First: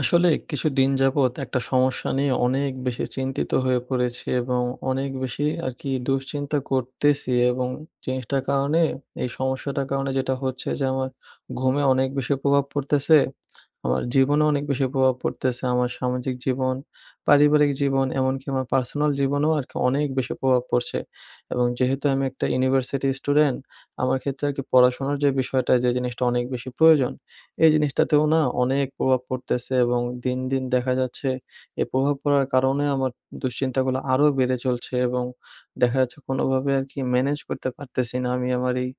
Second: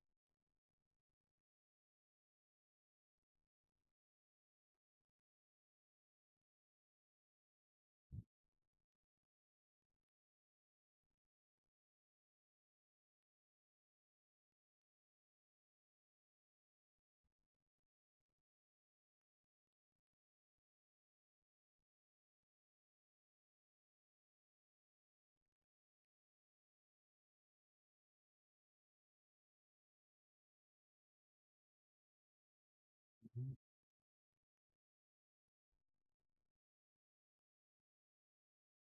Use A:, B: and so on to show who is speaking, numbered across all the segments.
A: আসলে কিছুদিন যাবৎ একটা সমস্যা নিয়ে অনেক বেশি চিন্তিত হয়ে পড়েছি এবং অনেক বেশি আর কি দুশ্চিন্তা করতেছি এবং জিনিসটার কারণে, এই সমস্যাটার কারণে, যেটা হচ্ছে যে আমার ঘুমে অনেক বেশি প্রভাব পড়তেছে, আমার জীবনে অনেক বেশি প্রভাব পড়তেছে। আমার সামাজিক জীবন, পারিবারিক জীবন, এমনকি আমার পার্সোনাল জীবনেও আরকি অনেক বেশি প্রভাব পড়ছে। এবং যেহেতু আমি একটা ইউনিভার্সিটি স্টুডেন্ট, আমার ক্ষেত্রে আরকি পড়াশোনার যে বিষয়টা, যে জিনিসটা অনেক বেশি প্রয়োজন, এই জিনিসটাতেও না অনেক প্রভাব পড়তেছে এবং দিন, দিন দেখা যাচ্ছে এই প্রভাব পড়ার কারণে আমার
B: হুম,
A: দুশ্চিন্তাগুলো আরো বেড়ে চলছে এবং দেখা যাচ্ছে কোনোভাবে আরকি ম্যানেজ করতে পারতেছি না আমি আমার এই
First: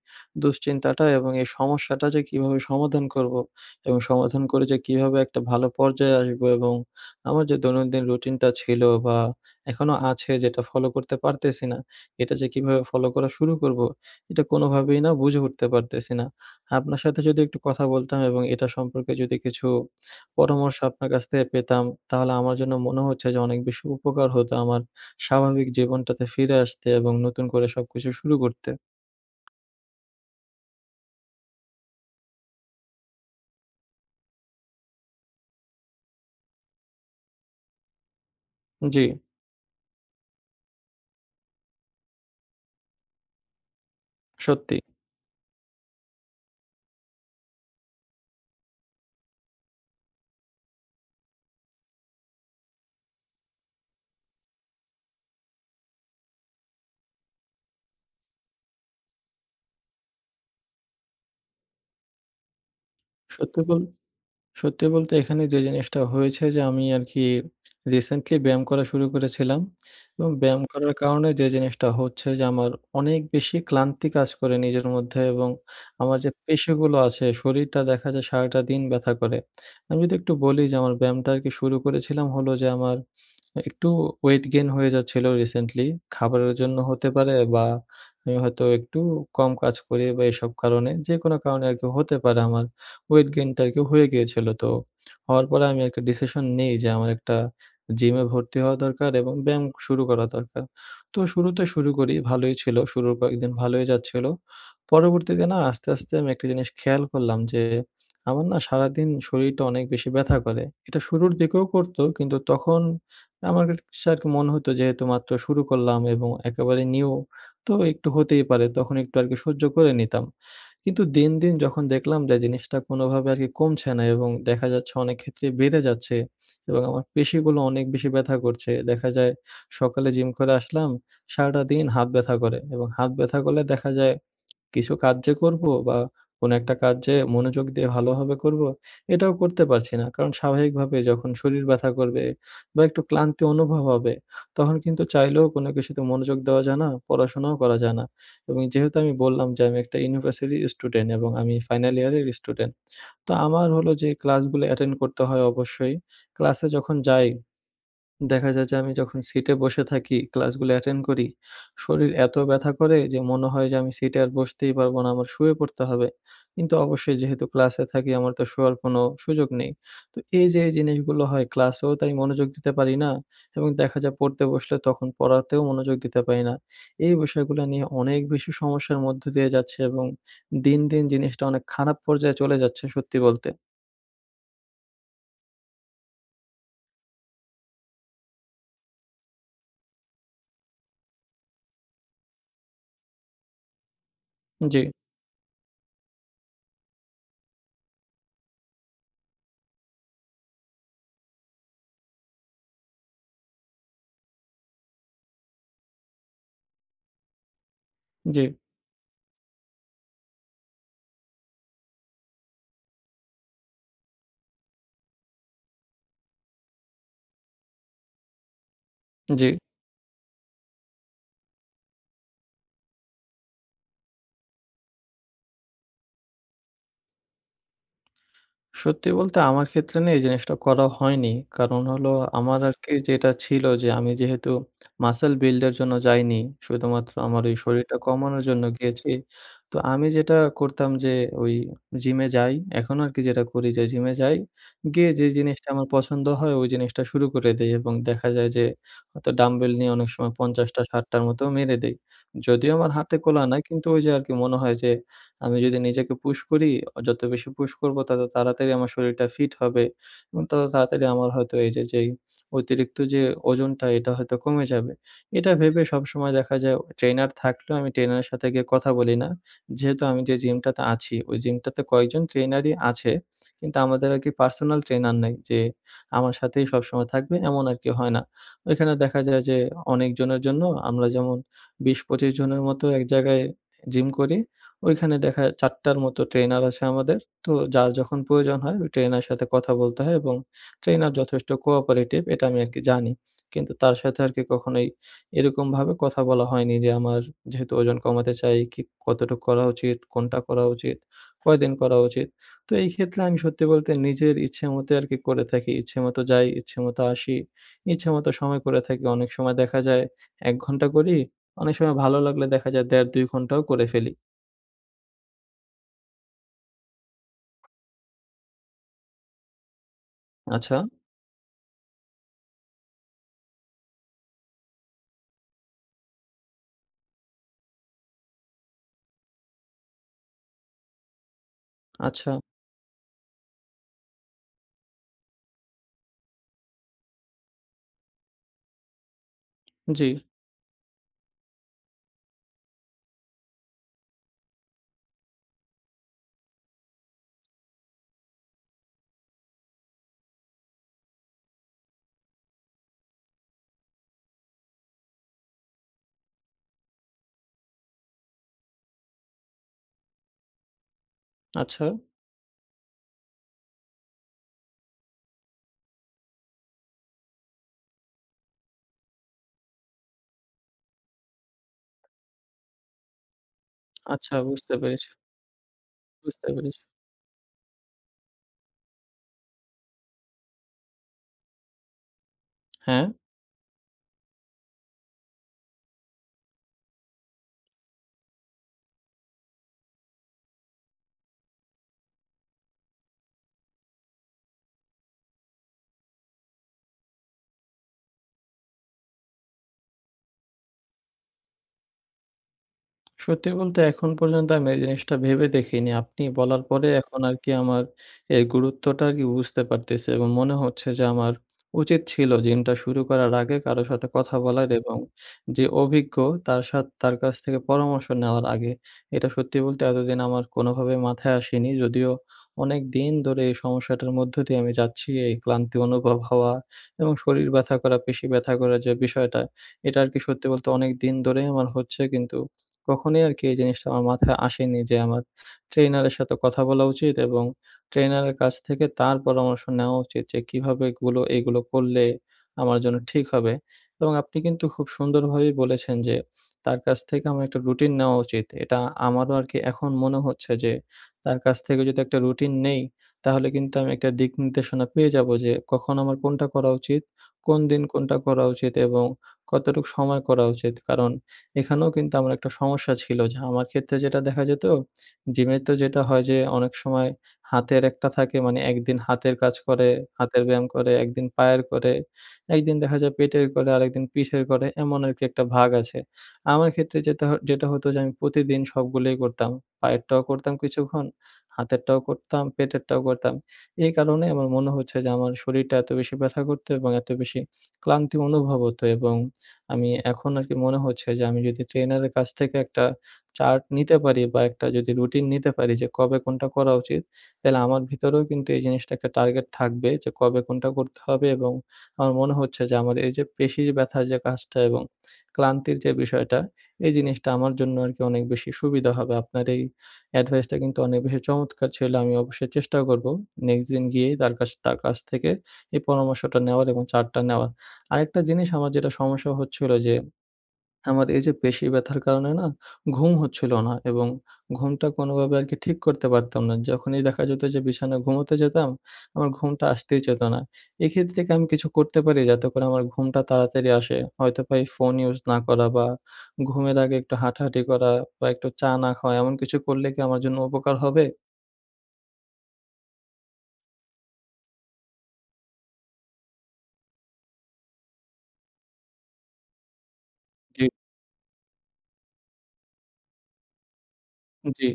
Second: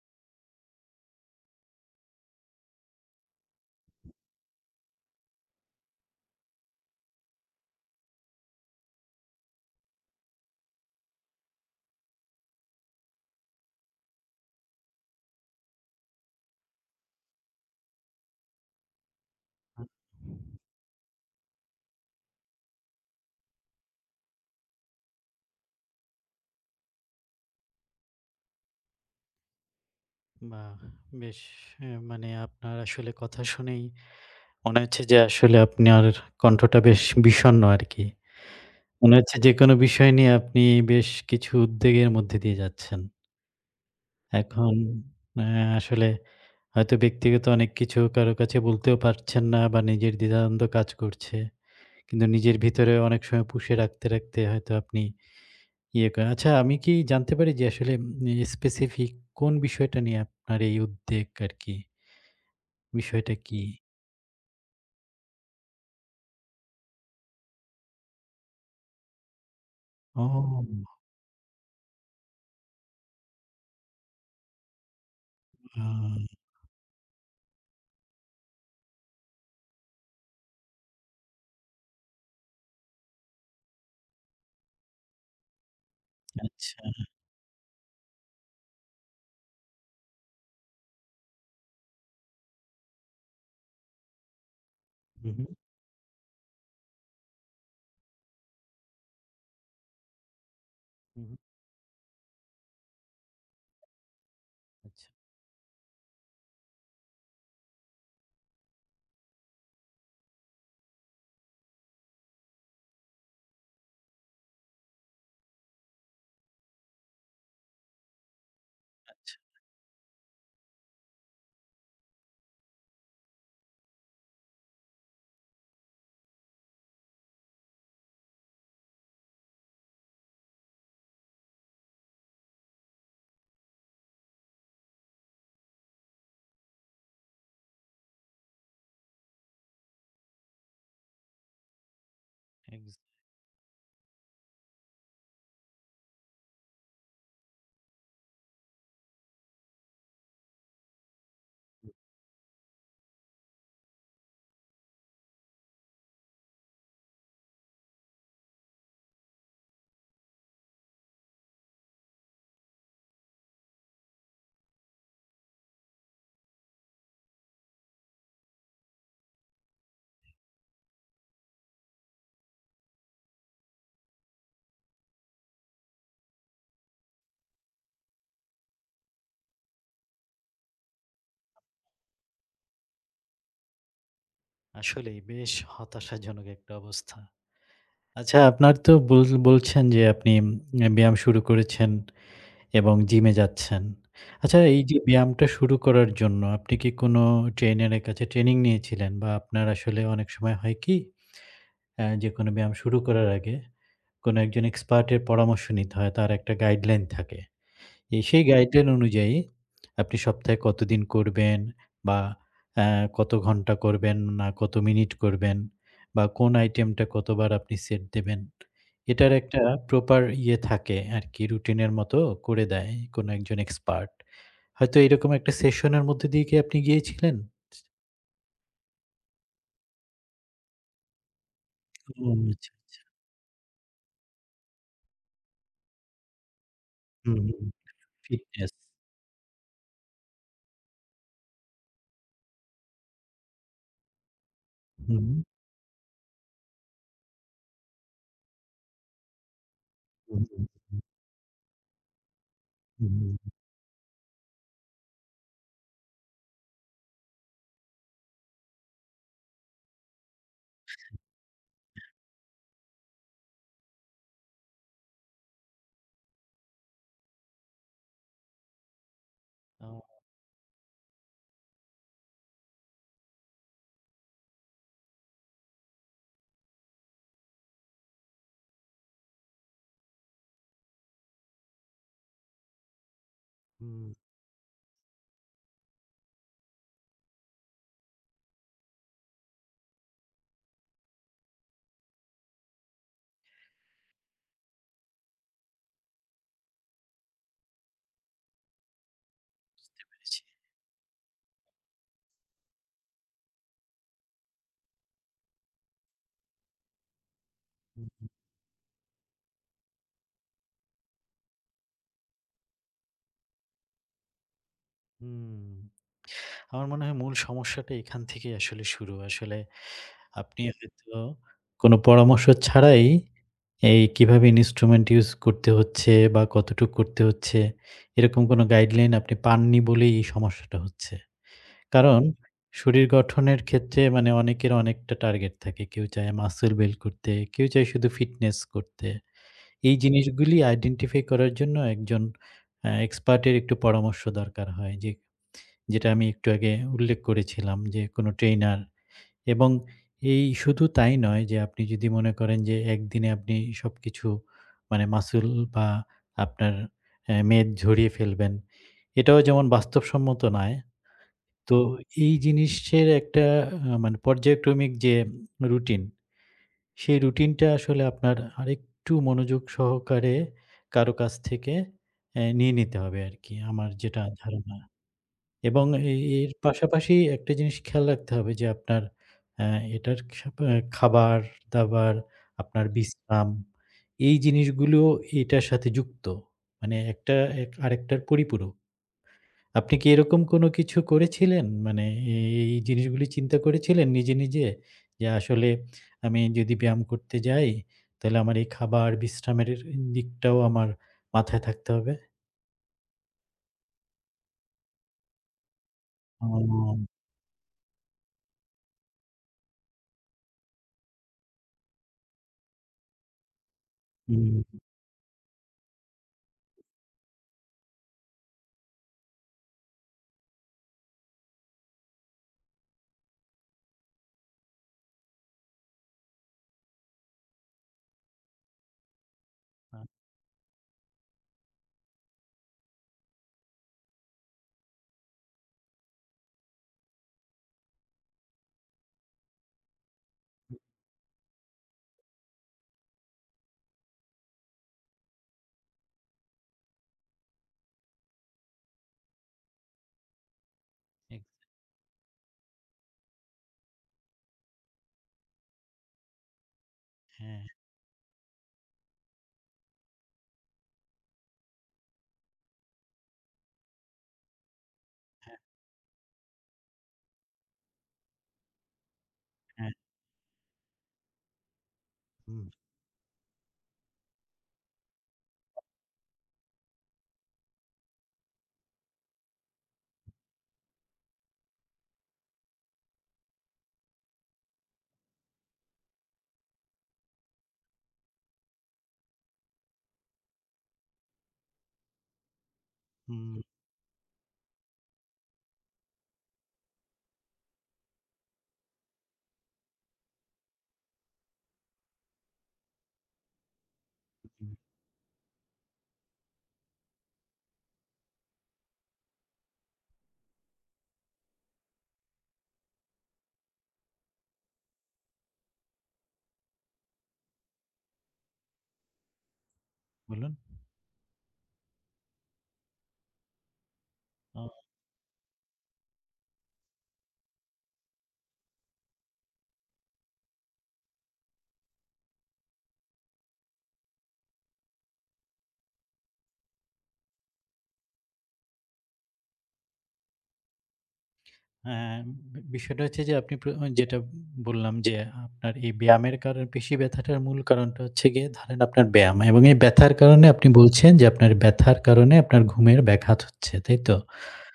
A: দুশ্চিন্তাটা এবং এই সমস্যাটা যে কিভাবে সমাধান করব? এবং সমাধান করে যে কিভাবে একটা ভালো পর্যায়ে আসবো, এবং আমার যে দৈনন্দিন রুটিনটা ছিল বা এখনো আছে, যেটা ফলো করতে পারতেছি না, এটা যে কিভাবে ফলো করা শুরু করবো, এটা কোনোভাবেই না বুঝে উঠতে পারতেছি না। আপনার সাথে যদি একটু কথা বলতাম এবং এটা সম্পর্কে যদি কিছু
B: হুম।
A: পরামর্শ আপনার কাছ থেকে পেতাম, তাহলে আমার জন্য মনে হচ্ছে যে অনেক বেশি উপকার হতো আমার স্বাভাবিক জীবনটাতে ফিরে আসতে এবং নতুন করে সবকিছু শুরু করতে।
B: বাহ! বেশ, মানে আপনার আসলে কথা শুনেই মনে হচ্ছে যে আসলে আপনার কণ্ঠটা বেশ বিষণ্ণ আরকি।
A: জি,
B: মনে হচ্ছে যেকোনো বিষয় নিয়ে আপনি বেশ কিছু উদ্বেগের মধ্যে দিয়ে যাচ্ছেন। এখন
A: সত্যি।
B: আসলে হয়তো ব্যক্তিগত অনেক কিছু কারো কাছে বলতেও পারছেন না বা নিজের দ্বিধাদ্বন্দ্ব কাজ করছে। কিন্তু নিজের ভিতরে অনেক সময় পুষে রাখতে হয়তো আপনি ইয়ে করেন। আচ্ছা আমি কি জানতে পারি যে আসলে স্পেসিফিক কোন বিষয়টা নিয়ে আপনার এই উদ্বেগ আরকি? বিষয়টা কি?
A: সত্যি বল সত্যি বলতে এখানে যে জিনিসটা হয়েছে, যে আমি আরকি রিসেন্টলি ব্যায়াম করা শুরু করেছিলাম এবং ব্যায়াম
B: ও
A: করার কারণে যে জিনিসটা হচ্ছে, যে আমার অনেক বেশি ক্লান্তি কাজ করে নিজের মধ্যে, এবং
B: আ
A: আমার যে পেশিগুলো আছে, শরীরটা দেখা যায় সারাটা দিন ব্যথা করে। আমি যদি একটু বলি, যে আমার ব্যায়ামটা আরকি শুরু করেছিলাম হলো যে আমার একটু ওয়েট গেইন হয়ে যাচ্ছিল রিসেন্টলি। খাবারের
B: আচ্ছা।
A: জন্য হতে পারে, বা আমি হয়তো একটু কম কাজ করি, বা এসব কারণে, যেকোনো কারণে আরকি হতে পারে আমার। ওয়েট গেইনটা আরকি হয়ে গিয়েছিল। তো
B: হু, হু,
A: হওয়ার পরে আমি একটা ডিসিশন নেই যে আমার একটা জিমে ভর্তি হওয়া দরকার এবং ব্যায়াম শুরু করা দরকার।
B: হু,
A: তো
B: হু।
A: শুরুতে শুরু করি, ভালোই ছিল। শুরুর কয়েকদিন ভালোই যাচ্ছিল।
B: আচ্ছা।
A: পরবর্তীতে না আস্তে, আস্তে আমি একটা জিনিস খেয়াল করলাম, যে আমার না সারাদিন শরীরটা অনেক বেশি ব্যথা করে। এটা শুরুর দিকেও করত, কিন্তু তখন আমার কাছে আরকি মনে হতো যেহেতু মাত্র শুরু করলাম এবং একেবারে নিউ, তো একটু হতেই পারে। তখন একটু আরকি সহ্য করে নিতাম। কিন্তু দিন, দিন যখন দেখলাম যে জিনিসটা কোনোভাবে আরকি কমছে না এবং দেখা যাচ্ছে অনেক ক্ষেত্রে বেড়ে যাচ্ছে এবং আমার পেশিগুলো অনেক বেশি ব্যথা করছে। দেখা যায় সকালে জিম করে আসলাম, সারাটা দিন হাত ব্যথা করে এবং হাত ব্যথা করলে দেখা যায় কিছু কাজ যে করব বা কোনো একটা কাজ যে মনোযোগ দিয়ে ভালোভাবে করব, এটাও করতে পারছি না। কারণ স্বাভাবিকভাবে যখন শরীর ব্যথা করবে বা
B: এক্স
A: একটু ক্লান্তি অনুভব হবে, তখন কিন্তু চাইলেও কোনো কিছুতে মনোযোগ দেওয়া যায় না, পড়াশোনাও করা যায় না। এবং যেহেতু আমি বললাম যে আমি একটা ইউনিভার্সিটি স্টুডেন্ট এবং আমি ফাইনাল ইয়ারের স্টুডেন্ট। তো আমার হলো যে ক্লাসগুলো অ্যাটেন্ড করতে হয় অবশ্যই। ক্লাসে যখন যাই দেখা যায় যে আমি যখন সিটে বসে থাকি, ক্লাসগুলো অ্যাটেন্ড করি, শরীর এত ব্যথা করে যে মনে হয় যে আমি সিটে আর বসতেই পারবো না, আমার শুয়ে পড়তে হবে। কিন্তু অবশ্যই যেহেতু ক্লাসে থাকি, আমার তো শোয়ার কোনো সুযোগ নেই। তো এই যে এই জিনিসগুলো হয়, ক্লাসেও তাই মনোযোগ দিতে পারি না এবং দেখা যায় পড়তে বসলে তখন পড়াতেও মনোযোগ দিতে পারি না। এই বিষয়গুলো নিয়ে অনেক বেশি সমস্যার মধ্য দিয়ে যাচ্ছে এবং দিন, দিন জিনিসটা অনেক খারাপ পর্যায়ে চলে যাচ্ছে সত্যি বলতে।
B: আসলেই বেশ হতাশাজনক একটা অবস্থা। আচ্ছা আপনার তো বলছেন যে আপনি ব্যায়াম শুরু করেছেন এবং জিমে যাচ্ছেন। আচ্ছা
A: জি,
B: এই যে ব্যায়ামটা শুরু করার জন্য আপনি কি কোনো ট্রেইনারের কাছে ট্রেনিং নিয়েছিলেন? বা আপনার আসলে অনেক সময় হয় কি যেকোনো ব্যায়াম শুরু করার আগে কোনো একজন এক্সপার্ট এর পরামর্শ নিতে হয়। তার একটা গাইডলাইন থাকে। এই
A: জি,
B: সেই গাইডলাইন অনুযায়ী আপনি সপ্তাহে কতদিন করবেন বা আ কত ঘন্টা করবেন না কত মিনিট করবেন বা কোন আইটেমটা কতবার আপনি সেট দেবেন। এটার
A: জি।
B: একটা প্রপার ইয়ে থাকে আরকি, রুটিনের মতো করে দেয় কোনো একজন এক্সপার্ট। হয়তো এরকম একটা সেশনের মধ্যে দিয়ে কি আপনি গিয়েছিলেন?
A: সত্যি বলতে আমার ক্ষেত্রে না এই জিনিসটা করা হয়নি। কারণ হলো,
B: ও
A: আমার
B: আচ্ছা।
A: আরকি যেটা ছিল যে আমি যেহেতু মাসল বিল্ড এর জন্য যাইনি, শুধুমাত্র
B: হুম,
A: আমার ওই
B: হুম।
A: শরীরটা কমানোর জন্য
B: ফিটনেস।
A: গিয়েছি। তো আমি যেটা করতাম যে ওই জিমে যাই, এখনো আরকি যেটা করি যে জিমে যাই। গিয়ে যে
B: হুম,
A: জিনিসটা আমার পছন্দ হয়, ওই জিনিসটা শুরু করে দেই এবং দেখা যায় যে হয়তো ডাম্বেল নিয়ে অনেক সময়
B: হুম, হুম,
A: ৫০ টা
B: হুম,
A: ৬০ টার মতো মেরে দেই। যদিও আমার হাতে কলহা
B: হুম।
A: নাই, কিন্তু ওই যে আরকি মনে হয় যে আমি যদি নিজেকে পুশ করি, যত বেশি পুশ করব তত তাড়াতাড়ি আমার শরীরটা ফিট হবে এবং তত তাড়াতাড়ি আমার হয়তো এই যে যেই অতিরিক্ত যে ওজনটা, এটা হয়তো কমে যাবে। এটা ভেবে সবসময় দেখা যায় ট্রেনার থাকলেও আমি ট্রেনারের সাথে গিয়ে কথা বলি না।
B: আ
A: যেহেতু আমি যে জিমটাতে আছি, ওই জিমটাতে কয়েকজন ট্রেনারই আছে। কিন্তু আমাদের আরকি পার্সোনাল ট্রেনার নাই যে আমার সাথেই সবসময় থাকবে, এমন আরকি হয় না। ওইখানে দেখা যায় যে অনেকজনের জন্য, আমরা যেমন ২০-২৫ জনের মতো এক জায়গায় জিম
B: হুম,
A: করি। ওইখানে দেখা ৪ টার মতো ট্রেনার আছে আমাদের। তো যার যখন প্রয়োজন হয় ওই ট্রেনার সাথে কথা বলতে হয় এবং ট্রেনার যথেষ্ট কোঅপারেটিভ, এটা আমি আরকি জানি। কিন্তু তার সাথে আরকি কখনোই এরকমভাবে কথা বলা হয়নি যে আমার, যেহেতু ওজন কমাতে চাই, কি কতটুক করা উচিত, কোনটা
B: বুঝছি।
A: করা উচিত, কয়দিন করা উচিত। তো এই ক্ষেত্রে আমি সত্যি বলতে নিজের ইচ্ছেমতোই আরকি করে থাকি। ইচ্ছেমতো যাই, ইচ্ছেমতো আসি,
B: হুম, হুম।
A: ইচ্ছেমতো সময় করে থাকি। অনেক সময় দেখা যায় ১ ঘন্টা করি, অনেক সময় ভালো লাগলে দেখা যায় ১.৫ ২ ঘন্টাও করে ফেলি।
B: হুম, আমার মনে হয় মূল সমস্যাটা এখান থেকেই আসলে শুরু। আসলে আপনি
A: আচ্ছা,
B: হয়তো কোনো পরামর্শ ছাড়াই এই কিভাবে ইন্সট্রুমেন্ট ইউজ করতে হচ্ছে বা কতটুক করতে হচ্ছে, এরকম কোনো গাইডলাইন আপনি পাননি বলেই এই সমস্যাটা হচ্ছে। কারণ
A: আচ্ছা।
B: শরীর গঠনের ক্ষেত্রে মানে অনেকের অনেকটা টার্গেট থাকে। কেউ চায় মাসল বিল্ড করতে, কেউ চায় শুধু ফিটনেস করতে। এই
A: জি।
B: জিনিসগুলি আইডেন্টিফাই করার জন্য একজন এক্সপার্টের একটু পরামর্শ দরকার হয়, যে যেটা আমি একটু আগে উল্লেখ করেছিলাম যে কোনো ট্রেইনার। এবং এই শুধু তাই নয় যে আপনি যদি মনে করেন যে একদিনে আপনি সবকিছু, মানে মাসুল বা আপনার মেদ ঝরিয়ে ফেলবেন। এটাও যেমন বাস্তবসম্মত নয়। তো
A: আচ্ছা,
B: এই জিনিসের একটা মানে পর্যায়ক্রমিক যে রুটিন, সেই রুটিনটা আসলে আপনার আরেকটু মনোযোগ সহকারে কারো কাছ থেকে নিয়ে নিতে হবে আরকি, আমার যেটা
A: আচ্ছা বুঝতে
B: ধারণা।
A: পেরেছি,
B: এবং
A: বুঝতে
B: এর
A: পেরেছি।
B: পাশাপাশি একটা জিনিস খেয়াল রাখতে হবে যে আপনার আ এটার খাপ আ খাবার-দাবার, আপনার
A: হ্যাঁ।
B: বিশ্রাম, এই জিনিসগুলো এটার সাথে যুক্ত। মানে একটা এক আরেকটার পরিপূরক। আপনি কি এরকম কোনো কিছু করেছিলেন? মানে এ এই জিনিসগুলি চিন্তা করেছিলেন নিজে, নিজে? যে আসলে আমি যদি ব্যায়াম করতে যাই, তাহলে আমার এই খাবার বিশ্রামের দিকটাও আমার মাথায় থাকতে হবে।
A: সত্যি বলতে এখন পর্যন্ত আমি এই জিনিসটা ভেবে দেখিনি। আপনি বলার পরে
B: ও!
A: এখন আরকি আমার এর গুরুত্বটা আরকি বুঝতে পারতেছি এবং মনে হচ্ছে যে আমার উচিত ছিল জিমটা শুরু করার আগে কারো সাথে কথা বলার
B: হুম।
A: এবং যে অভিজ্ঞ তার কাছ থেকে পরামর্শ নেওয়ার আগে। এটা সত্যি বলতে এতদিন আমার কোনোভাবে মাথায় আসেনি। যদিও অনেকদিন ধরে এই সমস্যাটার মধ্য দিয়ে আমি যাচ্ছি। এই ক্লান্তি অনুভব হওয়া এবং শরীর ব্যথা করা, পেশি ব্যথা করার যে বিষয়টা,
B: আ
A: এটা আরকি সত্যি বলতে অনেকদিন ধরেই আমার হচ্ছে, কিন্তু কখনোই আরকি এই জিনিসটা আমার মাথায় আসেনি যে আমার ট্রেইনারের সাথে কথা বলা উচিত এবং ট্রেইনারের কাছ থেকে তার পরামর্শ নেওয়া উচিত, যে কিভাবে এগুলো এগুলো করলে আমার জন্য ঠিক হবে। এবং আপনি কিন্তু খুব সুন্দরভাবেই বলেছেন যে তার কাছ থেকে আমার একটা রুটিন নেওয়া উচিত। এটা আমারও আরকি এখন মনে হচ্ছে যে তার
B: ঠিক।
A: কাছ থেকে যদি একটা রুটিন নেই, তাহলে কিন্তু আমি একটা দিক নির্দেশনা পেয়ে যাবো যে কখন আমার কোনটা করা উচিত, কোন
B: হ্যাঁ,
A: দিন কোনটা করা উচিত এবং কতটুক সময় করা উচিত। কারণ এখানেও কিন্তু আমার একটা সমস্যা ছিল যে, আমার ক্ষেত্রে যেটা দেখা যেত, জিমে তো যেটা হয় যে অনেক সময় হাতের একটা থাকে, মানে একদিন হাতের কাজ করে,
B: হ্যাঁ।
A: হাতের ব্যায়াম করে, একদিন পায়ের করে,
B: হুম।
A: একদিন দেখা যায় পেটের করে, আরেকদিন পিঠের করে, এমন আরকি একটা ভাগ আছে। আমার ক্ষেত্রে যেটা হতো যে আমি প্রতিদিন সবগুলোই করতাম। পায়েরটাও করতাম কিছুক্ষণ, হাতেরটাও করতাম, পেটেরটাও করতাম। এই কারণে আমার মনে হচ্ছে যে আমার শরীরটা এত বেশি ব্যথা করতো এবং এত বেশি ক্লান্তি অনুভব হতো এবং আমি এখন আরকি মনে হচ্ছে যে আমি যদি ট্রেনারের কাছ থেকে একটা
B: হুম,
A: চার্ট নিতে পারি বা একটা যদি রুটিন নিতে পারি যে কবে কোনটা করা উচিত, তাহলে আমার ভিতরেও কিন্তু এই জিনিসটা একটা টার্গেট থাকবে যে কবে কোনটা করতে হবে এবং আমার মনে হচ্ছে যে আমার এই যে পেশির ব্যথার যে কাজটা
B: হুম,
A: এবং ক্লান্তির যে বিষয়টা, এই জিনিসটা আমার জন্য আরকি অনেক বেশি সুবিধা হবে। আপনার এই অ্যাডভাইসটা কিন্তু অনেক বেশি চমৎকার ছিল। আমি অবশ্যই চেষ্টা করব নেক্সট দিন গিয়ে তার কাছ থেকে এই পরামর্শটা নেওয়ার এবং চার্টটা নেওয়ার। আরেকটা জিনিস আমার যেটা সমস্যা হচ্ছিল যে,
B: বলুন।
A: আমার এই যে পেশি ব্যথার কারণে না ঘুম হচ্ছিল না এবং
B: আ
A: ঘুমটা কোনোভাবে আরকি ঠিক করতে পারতাম না। যখনই দেখা যেত যে বিছানায় ঘুমোতে যেতাম, আমার ঘুমটা আসতেই চেত না। এক্ষেত্রে কি আমি কিছু করতে পারি যাতে করে আমার ঘুমটা তাড়াতাড়ি আসে? হয়তোবা এই ফোন ইউজ না করা, বা ঘুমের আগে একটু হাঁটাহাঁটি করা, বা একটু চা না খাওয়া, এমন কিছু করলে কি আমার জন্য উপকার হবে?
B: হ্যাঁ, বিষয়টা হচ্ছে যে আপনি যেটা বললাম যে আপনার এই ব্যায়ামের কারণে পেশি ব্যথাটার মূল কারণটা হচ্ছে গিয়ে, ধরেন আপনার ব্যায়াম এবং এই ব্যথার কারণে
A: জি।
B: আপনি বলছেন যে আপনার ব্যথার কারণে আপনার ঘুমের ব্যাঘাত হচ্ছে, তাই তো?
A: জি।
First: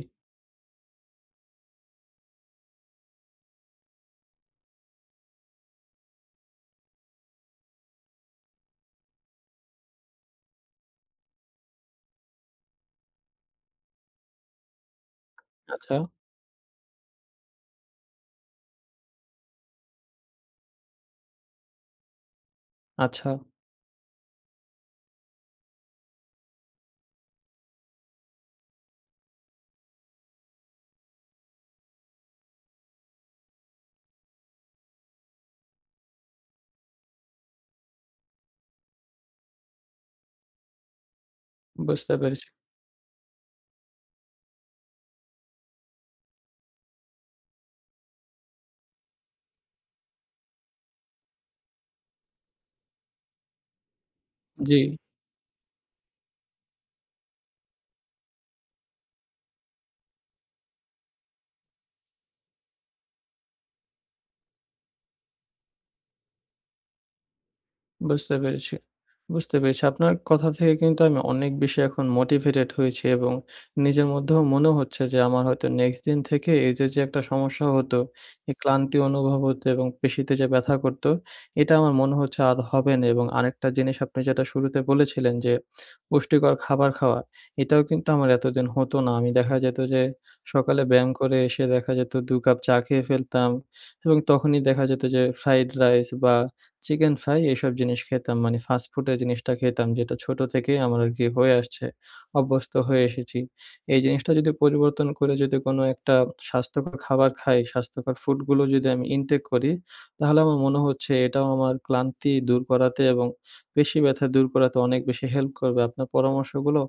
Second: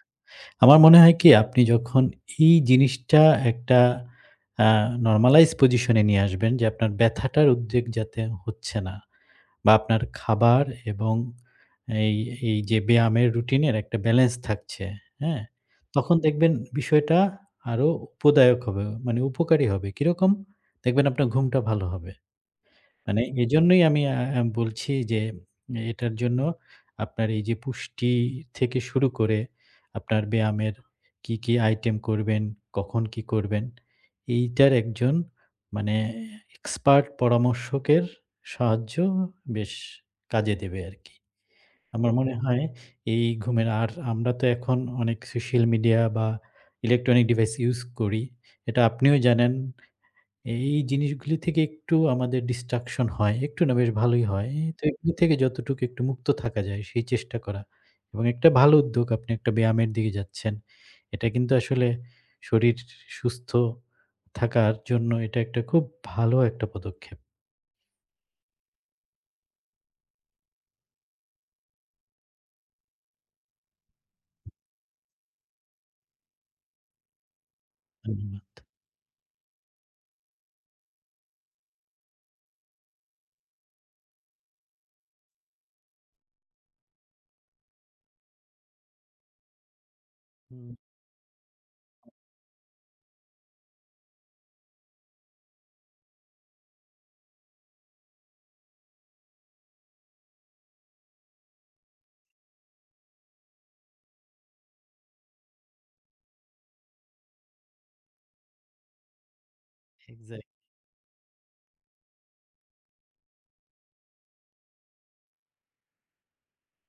B: আমার মনে হয় কি আপনি যখন এই জিনিসটা একটা আ নরমালাইজ পজিশন এ নিয়ে আসবেন যে আপনার ব্যথাটার উদ্বেগ যাতে হচ্ছে না। বা আপনার খাবার এবং এই, এই যে ব্যায়ামের রুটিনের একটা ব্যালেন্স থাকছে, হ্যাঁ?
A: আচ্ছা,
B: তখন দেখবেন বিষয়টা আরো উপদায়ক হবে, মানে উপকারী হবে। কিরকম? দেখবেন আপনার ঘুমটা ভালো হবে। মানে
A: আচ্ছা
B: এজন্যই আমি আ আম বলছি যে এটার জন্য আপনার এই যে পুষ্টি থেকে শুরু করে আপনার ব্যায়ামের কি, কি আইটেম করবেন, কখন কি করবেন, এইটার একজন মানে এক্সপার্ট পরামর্শকের সাহায্য বেশ কাজে দেবে আরকি। আমার
A: বুঝতে
B: মনে
A: পেরেছি।
B: হয় এই ঘুমের, আর আমরা তো এখন অনেক সোশ্যাল মিডিয়া বা ইলেকট্রনিক ডিভাইস ইউজ করি। এটা আপনিও জানেন, এই জিনিসগুলি থেকে একটু আমাদের distraction হয়। একটু না, বেশ ভালোই হয়।
A: জি।
B: তো এগুলি থেকে যতটুকু একটু মুক্ত থাকা যায় সেই চেষ্টা করা। এবং একটা ভালো উদ্যোগ, আপনি একটা ব্যায়ামের দিকে যাচ্ছেন। এটা কিন্তু আসলে শরীর সুস্থ থাকার জন্য এটা একটা খুব ভালো একটা পদক্ষেপ।
A: বুঝতে পেরেছি। বুঝতে পেরেছি। আপনার কথা থেকে কিন্তু আমি অনেক বেশি এখন মোটিভেটেড হয়েছি এবং নিজের মধ্যেও মনে হচ্ছে যে আমার হয়তো নেক্সট দিন থেকে এই যে, যে একটা সমস্যা হতো,
B: ধন্যবাদ।
A: এই ক্লান্তি অনুভব হতো এবং পেশিতে যে ব্যথা করত, এটা আমার মনে হচ্ছে আর হবে না এবং আরেকটা জিনিস আপনি যেটা শুরুতে বলেছিলেন যে, পুষ্টিকর খাবার খাওয়া, এটাও কিন্তু আমার এতদিন হতো না। আমি দেখা যেত যে,
B: হুম,
A: সকালে ব্যায়াম করে এসে দেখা যেত ২ কাপ চা খেয়ে ফেলতাম এবং তখনই দেখা যেত যে ফ্রাইড রাইস বা চিকেন ফ্রাই এসব জিনিস খেতাম। মানে ফাস্ট ফুডের জিনিসটা খেতাম যেটা ছোট থেকেই আমার আরকি হয়ে আসছে, অভ্যস্ত হয়ে এসেছি। এই জিনিসটা যদি পরিবর্তন করে যদি কোনো একটা স্বাস্থ্যকর খাবার খাই, স্বাস্থ্যকর ফুডগুলো যদি আমি ইনটেক করি, তাহলে
B: এক্সাক্ট।
A: আমার মনে হচ্ছে এটাও আমার ক্লান্তি দূর করাতে এবং পেশি ব্যথা দূর করাতে অনেক বেশি হেল্প করবে। আপনার পরামর্শগুলো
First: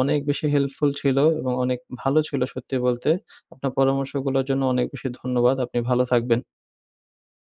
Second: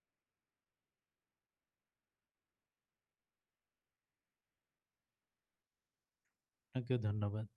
A: অনেক বেশি হেল্পফুল ছিল এবং অনেক ভালো ছিল সত্যি বলতে। আপনার পরামর্শগুলোর জন্য অনেক বেশি ধন্যবাদ। আপনি ভালো থাকবেন।
B: আপনাকেও ধন্যবাদ।